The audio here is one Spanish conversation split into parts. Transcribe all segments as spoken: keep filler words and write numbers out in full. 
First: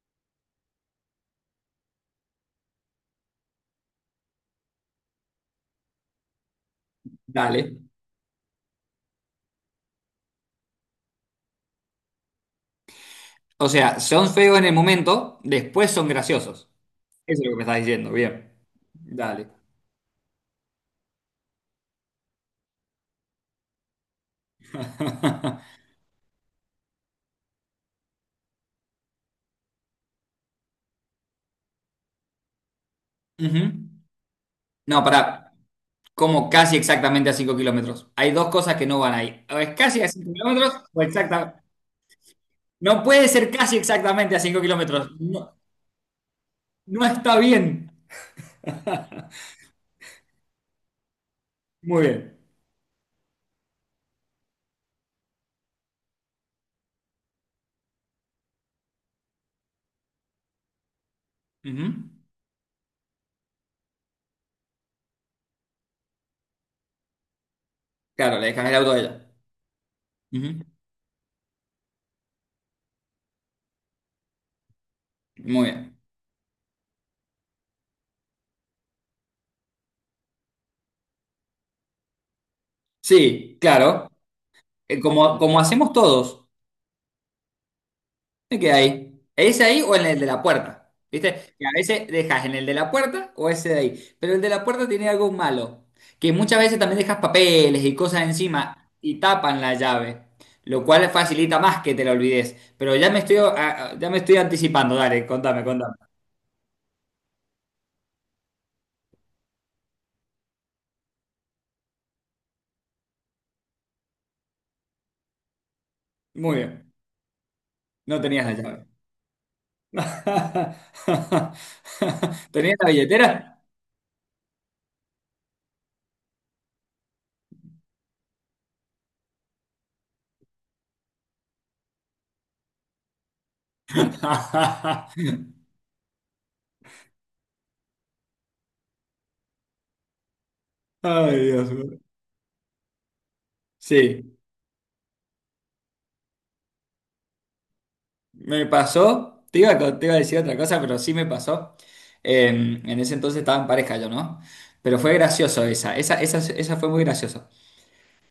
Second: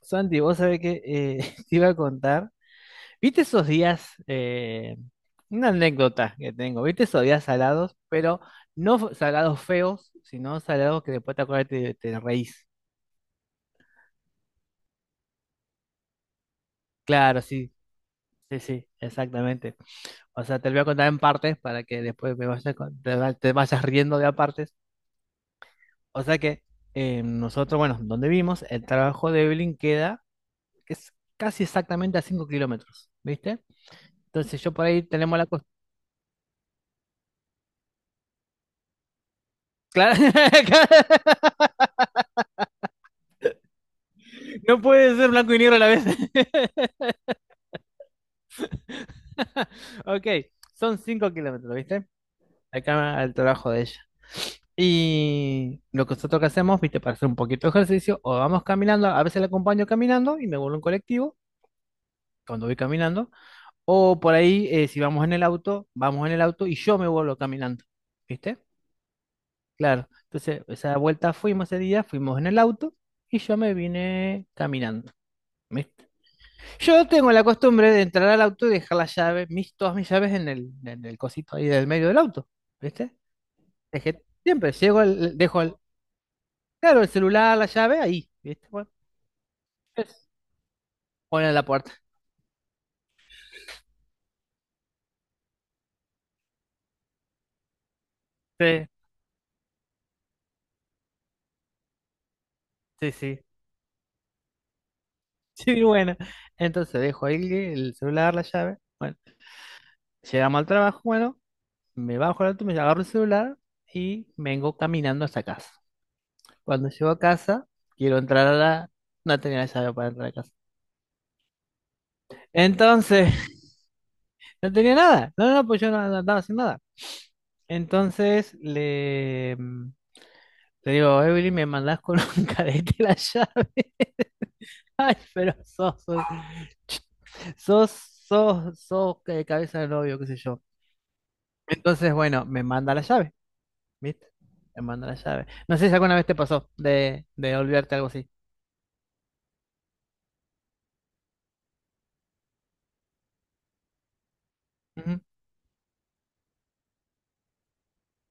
Santi, vos sabés que eh, te iba a contar. ¿Viste esos días? eh, una anécdota que tengo. ¿Viste esos días Dale. salados? Pero no f- salados feos, sino salados que después te acuerdas y te, te reís. O sea, son feos en el momento, después son graciosos. Eso Claro, es lo que me sí, estás diciendo, bien. sí, sí, Dale. exactamente. O sea, te lo voy a contar en partes para que después me vayas con- te, va- te vayas riendo de a partes. O sea que eh, nosotros, bueno, donde vimos, el trabajo de Evelyn queda que es casi exactamente a cinco kilómetros, ¿viste? Ujú. Entonces yo por No, ahí tenemos la para costumbre. como casi exactamente a cinco kilómetros. Hay dos cosas que no van ahí. O es casi a Claro, cinco kilómetros o exactamente. No puede ser casi exactamente a cinco no kilómetros. puede ser blanco No, y negro a la vez. no está bien. Ok, son cinco kilómetros, Muy ¿viste? bien. Acá al trabajo de ella. Y lo que nosotros que hacemos, ¿viste? Para hacer un poquito de ejercicio, o vamos caminando, a veces la acompaño caminando y me vuelvo en colectivo Ujú. cuando voy caminando, o por ahí, eh, si vamos en el auto, vamos en el auto y yo me vuelvo caminando, Claro, le ¿viste? dejan el auto a ella. Claro, entonces Ujú. esa vuelta fuimos ese día, fuimos en el auto y yo me vine caminando. Muy bien. ¿Viste? Yo tengo la costumbre de entrar al auto y dejar las llaves, mis, todas mis llaves en el, en el cosito ahí del medio del auto, ¿viste? Sí, claro. Dejé, siempre llego, Eh, al- Como, como dejo el, hacemos todos. claro, el celular, la llave ahí, Me ¿viste? quedé Bueno, ahí. ¿Ese ahí o en el de es, la puerta? ¿Viste? ponen la Que a puerta. veces dejas en el de la puerta o ese de ahí. Pero el de la puerta tiene algo malo. Que muchas veces también dejas papeles y cosas Sí, encima y tapan la llave. Lo cual facilita más que te la olvides. Pero ya sí, me estoy, sí. ah, ah, ya me estoy anticipando. Dale, contame, Sí, contame. bueno. Entonces dejo ahí el celular, la llave. Bueno, llegamos al trabajo, bueno, me bajo al auto, me agarro el celular y vengo caminando hasta casa. Muy Cuando bien. llego a casa, No quiero tenías entrar la a llave. la... No tenía la llave para entrar a casa. ¿Tenías la Entonces, billetera? no tenía nada. No, no, no, pues yo no, no andaba sin nada. Entonces le, mm, le digo, Evelyn, me mandás con un cadete la llave. Ay, pero sos, sos, sos, sos, sos, eh, cabeza de novio, qué sé yo. Ay, Dios mío. Entonces, bueno, me manda la llave, ¿viste? Sí. Me manda la llave. No sé si alguna vez te pasó de, de olvidarte algo así. Me pasó, te iba, a co- te iba a decir otra cosa, pero sí me pasó. En, en ese entonces estaba en pareja yo, ¿no? Pero fue gracioso esa, esa, esa, esa fue muy graciosa.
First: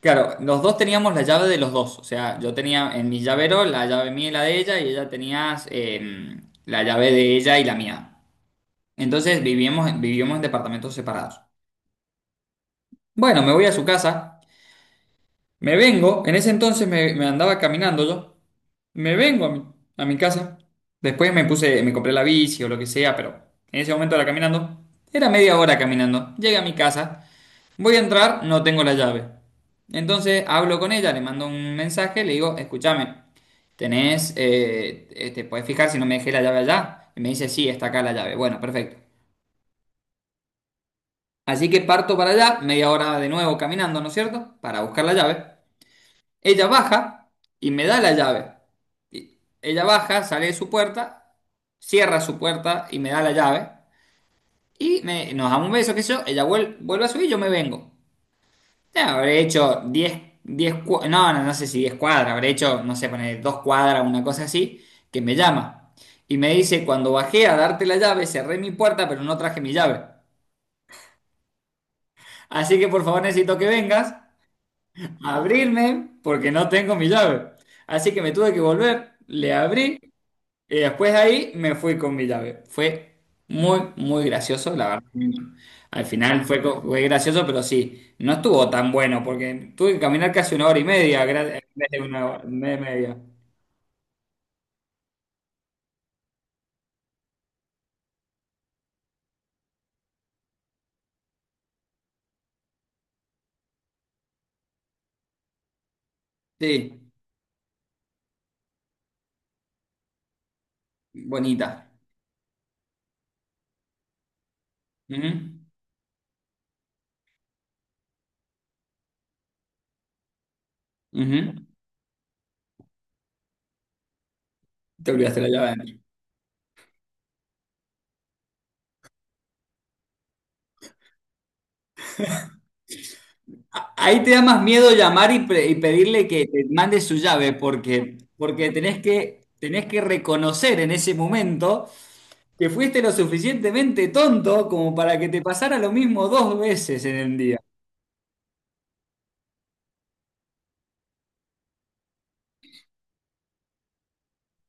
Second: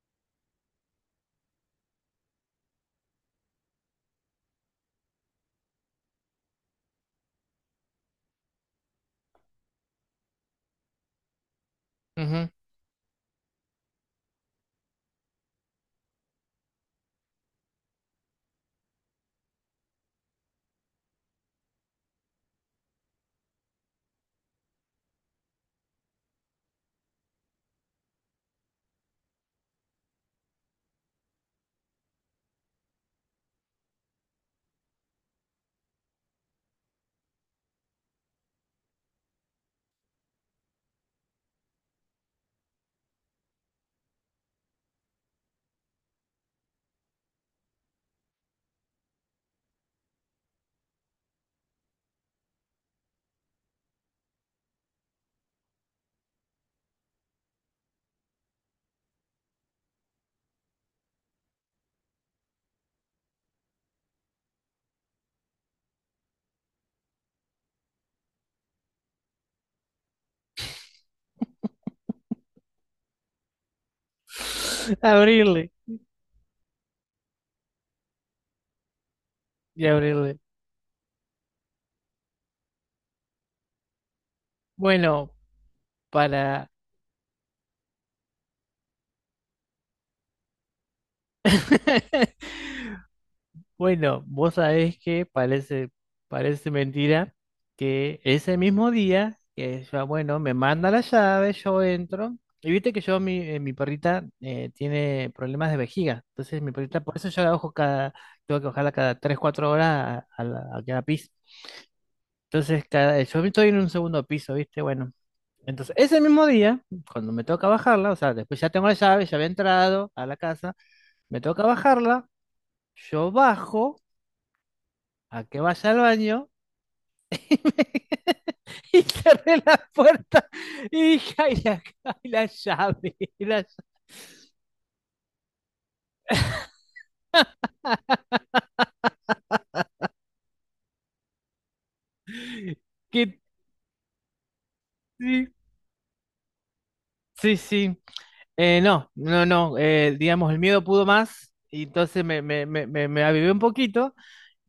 Claro, los dos teníamos la llave de los dos, o sea, yo tenía en mi llavero la llave mía y la de ella, y ella tenía eh, la llave de ella y la mía. Entonces vivíamos, vivíamos en departamentos separados. Ujú, ujú. Bueno, me voy a su casa, me vengo, en ese entonces me, me andaba caminando yo. Me vengo a mi, A mi casa. Después me puse, me compré la bici o lo que sea, pero en ese momento era caminando. Era media hora caminando. Llegué a mi casa, voy a entrar, no tengo la llave. Entonces hablo con ella, le mando un mensaje, le digo, escúchame, tenés, eh, eh, te puedes fijar si no me dejé la llave allá. Y me dice, sí, está acá la llave. Bueno, perfecto. Así que parto para allá, media hora de nuevo caminando, ¿no es cierto? Para buscar la llave. Ella baja y me da la llave. Y ella baja, sale de su puerta, cierra su puerta y me da la llave. Y me- nos damos un beso, qué sé yo. Ella vuel- vuelve a subir, yo me vengo. Ya, habré hecho diez, diez, cua- no, no, no sé si diez cuadras, habré hecho, no sé, poner dos cuadras, una cosa así, que me llama. Y me dice, cuando bajé a darte la llave, cerré mi puerta, pero no traje mi llave. Así que por favor necesito que vengas a Abrirle abrirme porque no tengo mi llave. Así que me tuve que volver, le y abrí. abrirle. Y después de ahí me fui con mi llave. Fue muy, muy gracioso, la verdad. Bueno, Al final fue, para. co- fue gracioso, pero sí, no estuvo tan bueno porque tuve que caminar casi una hora y media gra- en vez de una hora, una hora y media. Bueno, vos sabés que parece, parece mentira que ese mismo día, que yo, bueno, me manda la llave, yo entro, y viste que yo, mi, eh, mi perrita eh, tiene problemas de vejiga, entonces mi Sí, perrita, por eso yo la ojo cada, tengo que bajarla cada tres cuatro horas a, a la, a cada piso. bonita. Entonces, cada, yo estoy en un segundo piso, viste, bueno. Ujú, Entonces, ese mismo día, cuando me toca bajarla, o sea, después ya tengo la llave, ya había entrado a la casa, ujú. me toca bajarla, yo bajo Te a olvidaste la que llave vaya adentro. al baño y, me- y cerré la puerta y dije, ay, la, ay, la llave, la A- Ahí te da más miedo llamar y, pre- y pedirle que te mande su llave, porque, porque tenés que, tenés que reconocer en ese momento que llave". fuiste lo Que- suficientemente tonto como para que te sí, pasara lo mismo dos veces en el sí, día. sí. Eh, no, no, no, eh, digamos, el miedo pudo más y entonces me, me, me, me, me avivé un poquito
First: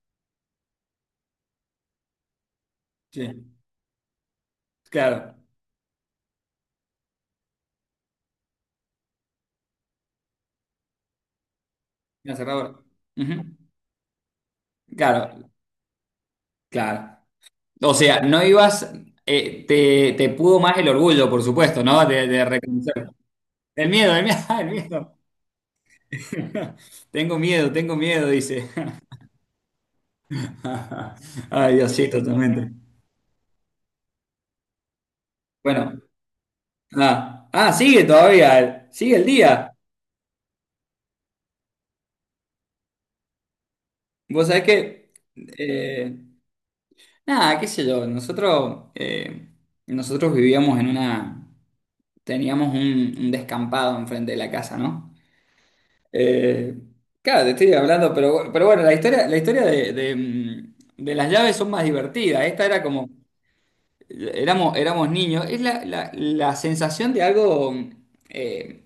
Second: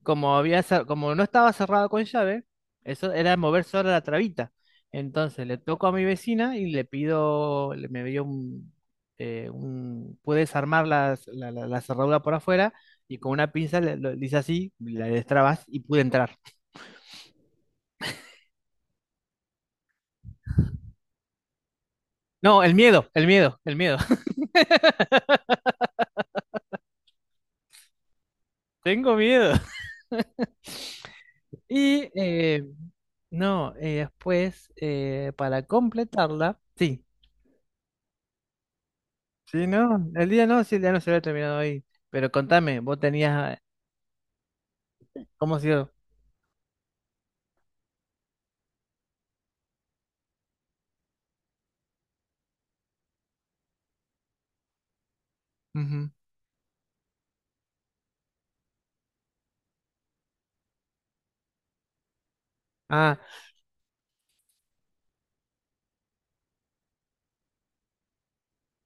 como había, cer- como no estaba cerrado con llave, eso Sí, era mover sola la trabita. claro, Entonces le toco a mi vecina y le pido, le- me dio un, eh, un- pude desarmar las- la, la- la cerradura por la afuera cerradora. y con una Ujú. pinza le, lo- le hice así, la Claro, destrabas y pude entrar. claro. O sea, no ibas, eh, te, te pudo más el orgullo, por supuesto, ¿no? De, de No, el miedo, reconocer. el miedo, el El miedo. miedo, el miedo, el miedo. Tengo miedo, tengo miedo, dice. Tengo miedo. Ay, Dios, sí, Y eh, totalmente. no, eh, después, eh, para Bueno, completarla, sí. ah, ah, sigue todavía, sigue el Sí, día. no, el día no, sí, el día no se había terminado ahí. Pero contame, vos tenías Vos sabés que ¿cómo ha sido? eh, nada, qué sé yo, nosotros, eh, nosotros vivíamos en una, teníamos un, un descampado enfrente de la casa, ¿no? Ujú. Eh, claro, te estoy hablando, pero, pero bueno, la historia, la historia de, de, mm, de las llaves son más divertidas. Esta era como, Ah, éramos, éramos niños, es la, la- la sensación de algo, eh,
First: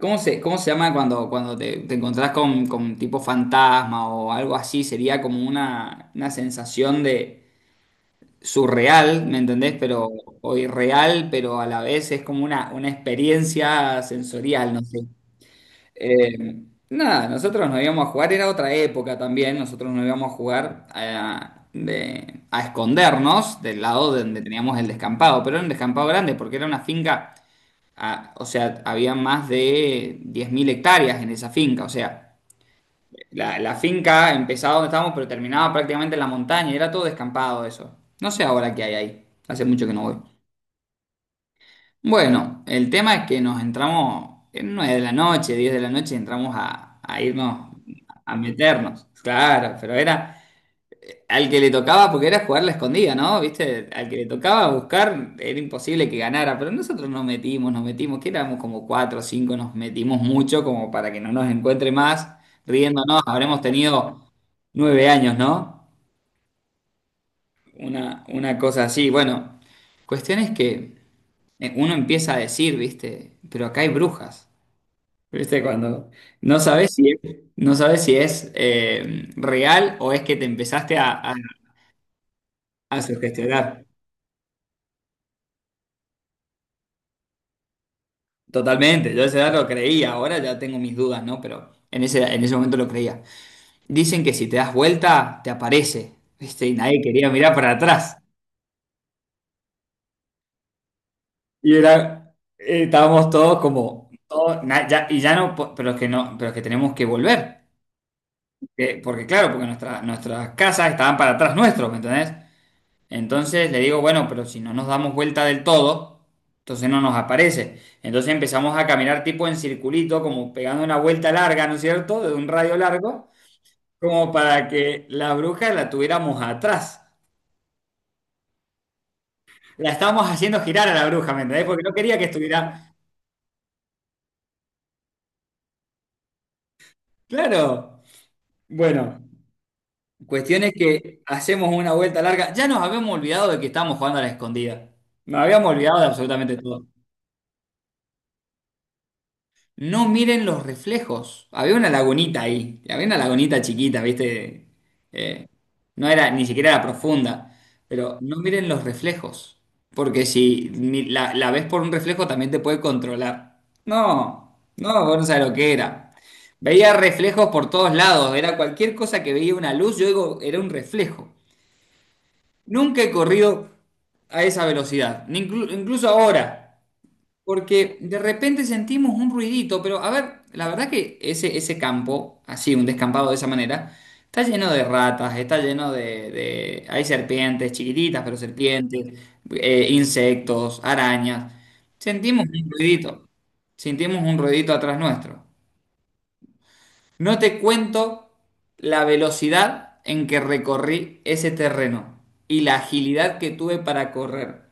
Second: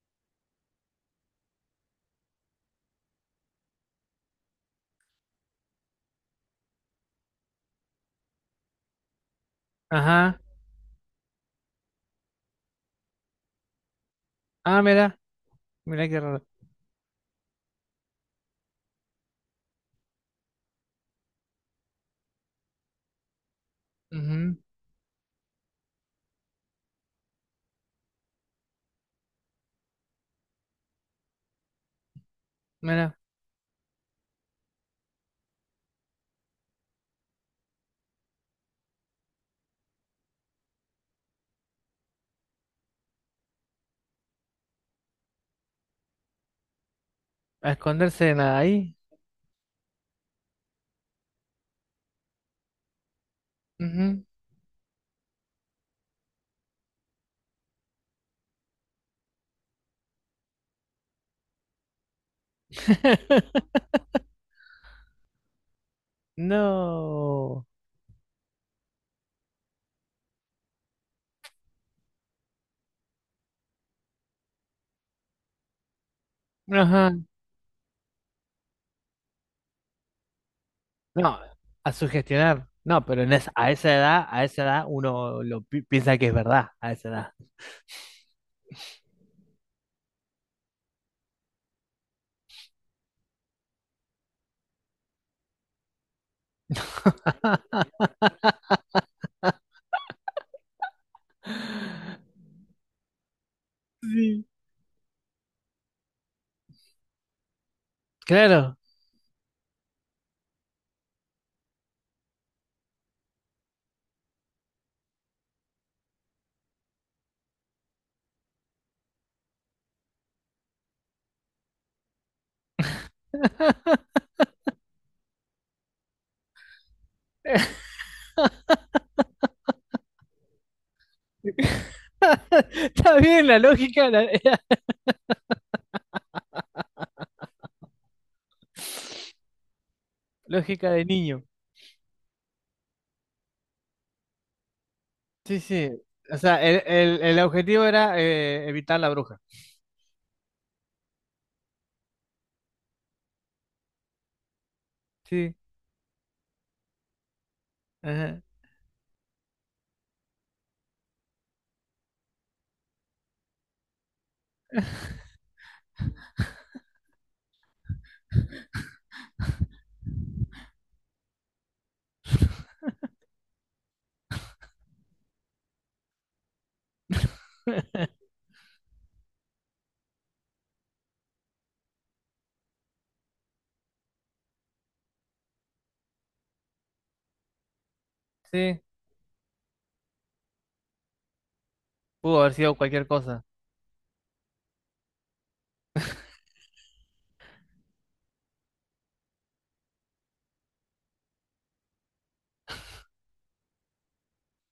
¿cómo se, cómo se llama cuando, cuando te, te encontrás con, con tipo fantasma o algo así? Sería como una, una sensación surreal, ¿me entendés? Pero, ajá. o irreal, pero a la vez es como una, una experiencia sensorial, no Ah, sé. mira. Mira qué raro. Eh, nada, nosotros nos íbamos a jugar, era otra época también, nosotros nos íbamos a jugar a, de- a escondernos del lado de donde Ujú. teníamos el descampado, pero era un descampado grande porque era una finca, ah, o sea, había más de diez mil hectáreas en esa finca, o sea. Mira. La, la finca empezaba donde estábamos, pero terminaba prácticamente en la montaña y era todo descampado eso. No sé ahora qué hay ahí. Hace mucho que no voy. Bueno, el tema es que nos entramos en nueve de la noche, diez de la noche, entramos a, a irnos, A esconderse a en ahí. meternos. Claro, pero era, al que le tocaba, porque era jugar la escondida, ¿no? ¿Viste? Al que Ujú. le tocaba buscar, era imposible que ganara, pero nosotros nos metimos, nos metimos, que éramos como cuatro o cinco, nos metimos mucho como para que no nos encuentre más, riéndonos, habremos tenido nueve años, ¿no? No. Una, una cosa así. Bueno, cuestión es que eh, uno empieza a decir, ¿viste? Pero acá hay brujas, ¿viste? Cuando no sabes Ajá. si es, no sabes si es eh, real o es que te empezaste a, a, No. A sugestionar. a No, pero en es- a sugestionar. esa edad, a esa edad uno lo pi- piensa que es verdad, a esa edad. Totalmente, yo ese dato lo creía, ahora ya tengo mis dudas, ¿no? Pero en ese, en ese momento lo creía. Dicen que si te das vuelta, te aparece, ¿viste? Y nadie quería mirar para atrás. Y era, eh, estábamos todos como, Sí. todos, na- ya- y ya no, po- pero es que no, pero es que tenemos que volver. Claro. Eh, porque claro, porque nuestra- nuestras casas estaban para atrás nuestros, ¿me entendés? Entonces le digo, bueno, pero si no nos damos vuelta del todo, entonces no nos aparece. Entonces empezamos a caminar tipo en circulito, como pegando una vuelta larga, ¿no es cierto? De un radio largo. Como para que la bruja la tuviéramos atrás. La estábamos haciendo girar a la bruja, ¿me entendés? Porque no quería que estuviera. Está bien la lógica, la Claro. Bueno, cuestión es lógica de que niño. hacemos una vuelta larga. Ya nos habíamos olvidado de que estábamos jugando a la escondida. Nos Sí, habíamos sí. olvidado de O absolutamente sea, el, todo. el- el objetivo era eh, evitar la bruja. No miren los reflejos. Había una lagunita ahí. Había una lagunita chiquita, ¿viste? Eh, Sí. no era, ni siquiera era profunda. Pero no Ajá. miren los reflejos. Porque si mi- la, la ves por un reflejo también te puede controlar. No, no, vos no sabés lo que era. Veía reflejos por todos lados. Era cualquier cosa que veía una luz, yo digo, era un reflejo. Nunca he corrido a esa velocidad, ni inclu- incluso ahora. Porque de repente sentimos un ruidito, pero a ver, la verdad que ese, ese campo, así, un descampado de esa manera, está lleno de ratas, está lleno de, de- hay serpientes, chiquititas, pero Sí. serpientes, eh, insectos, arañas. Pudo Sentimos haber un sido cualquier ruidito, cosa. sentimos un ruidito atrás nuestro. No te cuento la velocidad en que recorrí ese terreno y la agilidad que tuve para correr.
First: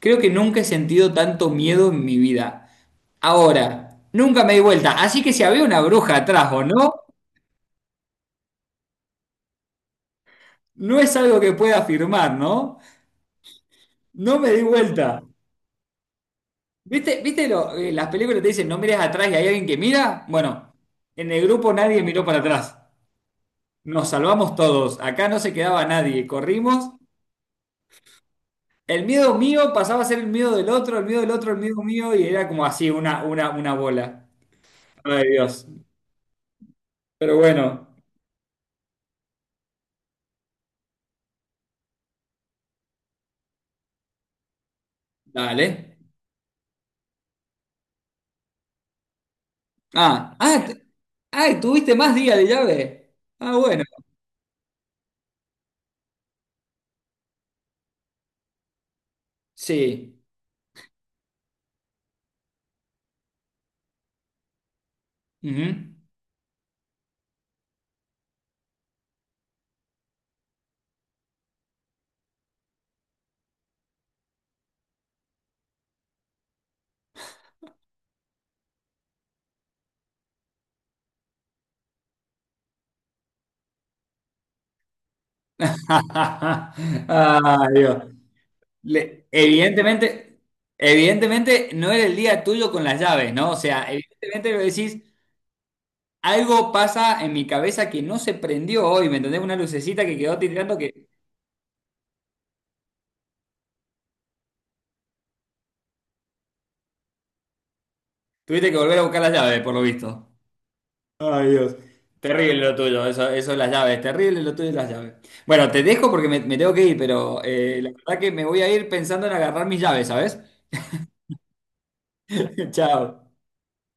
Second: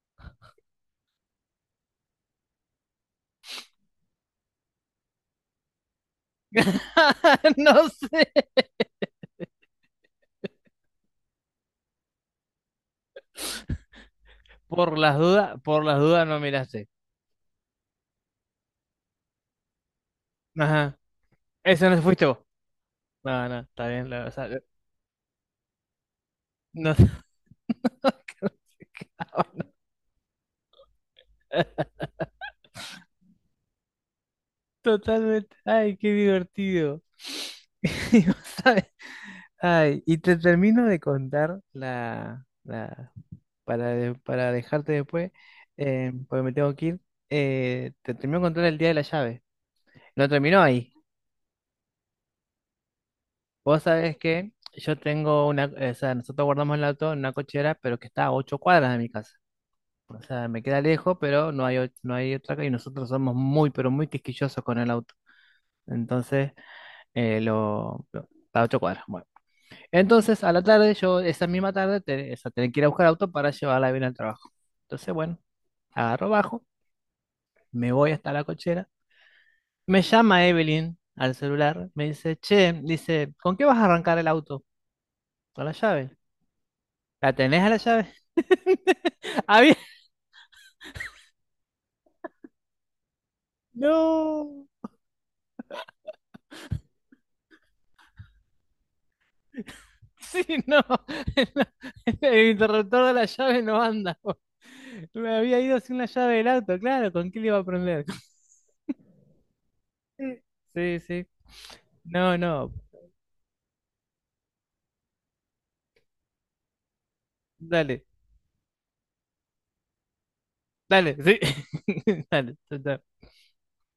Creo que nunca he sentido tanto miedo en mi vida. Ahora, nunca me di vuelta, así que si había una bruja atrás o no, No sé. no es algo que pueda afirmar, ¿no? No me di Por vuelta. las dudas, por las dudas no miraste. ¿Viste, viste lo- eh, las películas te dicen no mires atrás y hay alguien que mira? Bueno, Ajá. en el grupo Eso no nadie miró fuiste para vos. atrás. No, no, está Nos bien. la- o sea, salvamos todos, acá no se quedaba nadie, corrimos. no sé El miedo mío pasaba a ser el miedo del otro, el miedo del otro, el miedo mío, y era como así, una, una, una bola. Ay, totalmente. Dios. Ay, qué divertido. Pero bueno, Y vos sabés- ay, y te termino de contar la, la para, de- para dejarte después, dale. eh, porque me tengo que ir. eh, te termino de contar el día de la llave. No Ah, terminó ah, t- ahí. ah, tuviste más días de llave. Ah, Vos bueno, sabés que yo tengo una, o sea, nosotros guardamos el auto en una cochera, pero que está a ocho cuadras de mi casa. sí. O sea, me queda lejos, pero no hay, o- no hay otra calle. Y nosotros somos muy, pero muy quisquillosos con el auto. Ujú. Entonces, eh, lo, lo- a ocho cuadras. Bueno. Entonces, a la tarde, yo esa misma tarde, te- o sea, tenía que ir a buscar auto para llevarla bien al trabajo. Entonces, bueno, agarro bajo, me voy hasta la cochera. Me llama Evelyn al celular, me dice, che, dice, ¿con qué vas a arrancar el auto? Con la llave. ¿La tenés Ah, a la Dios. llave? Le- Había- evidentemente, evidentemente no era el día tuyo con las llaves, ¿no? O sea, evidentemente lo no. decís, algo pasa en mi cabeza que no se prendió hoy, ¿me entendés? Una lucecita que quedó Sí, titilando no. que El interruptor de la llave no anda. Me había ido sin la llave del auto, claro. ¿Con qué le iba a prender? tuviste que volver a buscar las llaves, por lo visto. Sí, sí. Ay, Dios. No, Terrible no. lo tuyo, eso, eso de las llaves, terrible lo tuyo de las llaves. Bueno, te dejo porque me, me tengo que ir, pero eh, la Dale, verdad que me voy a ir pensando en agarrar mis llaves, ¿sabes? dale, sí. Dale, total. Chao.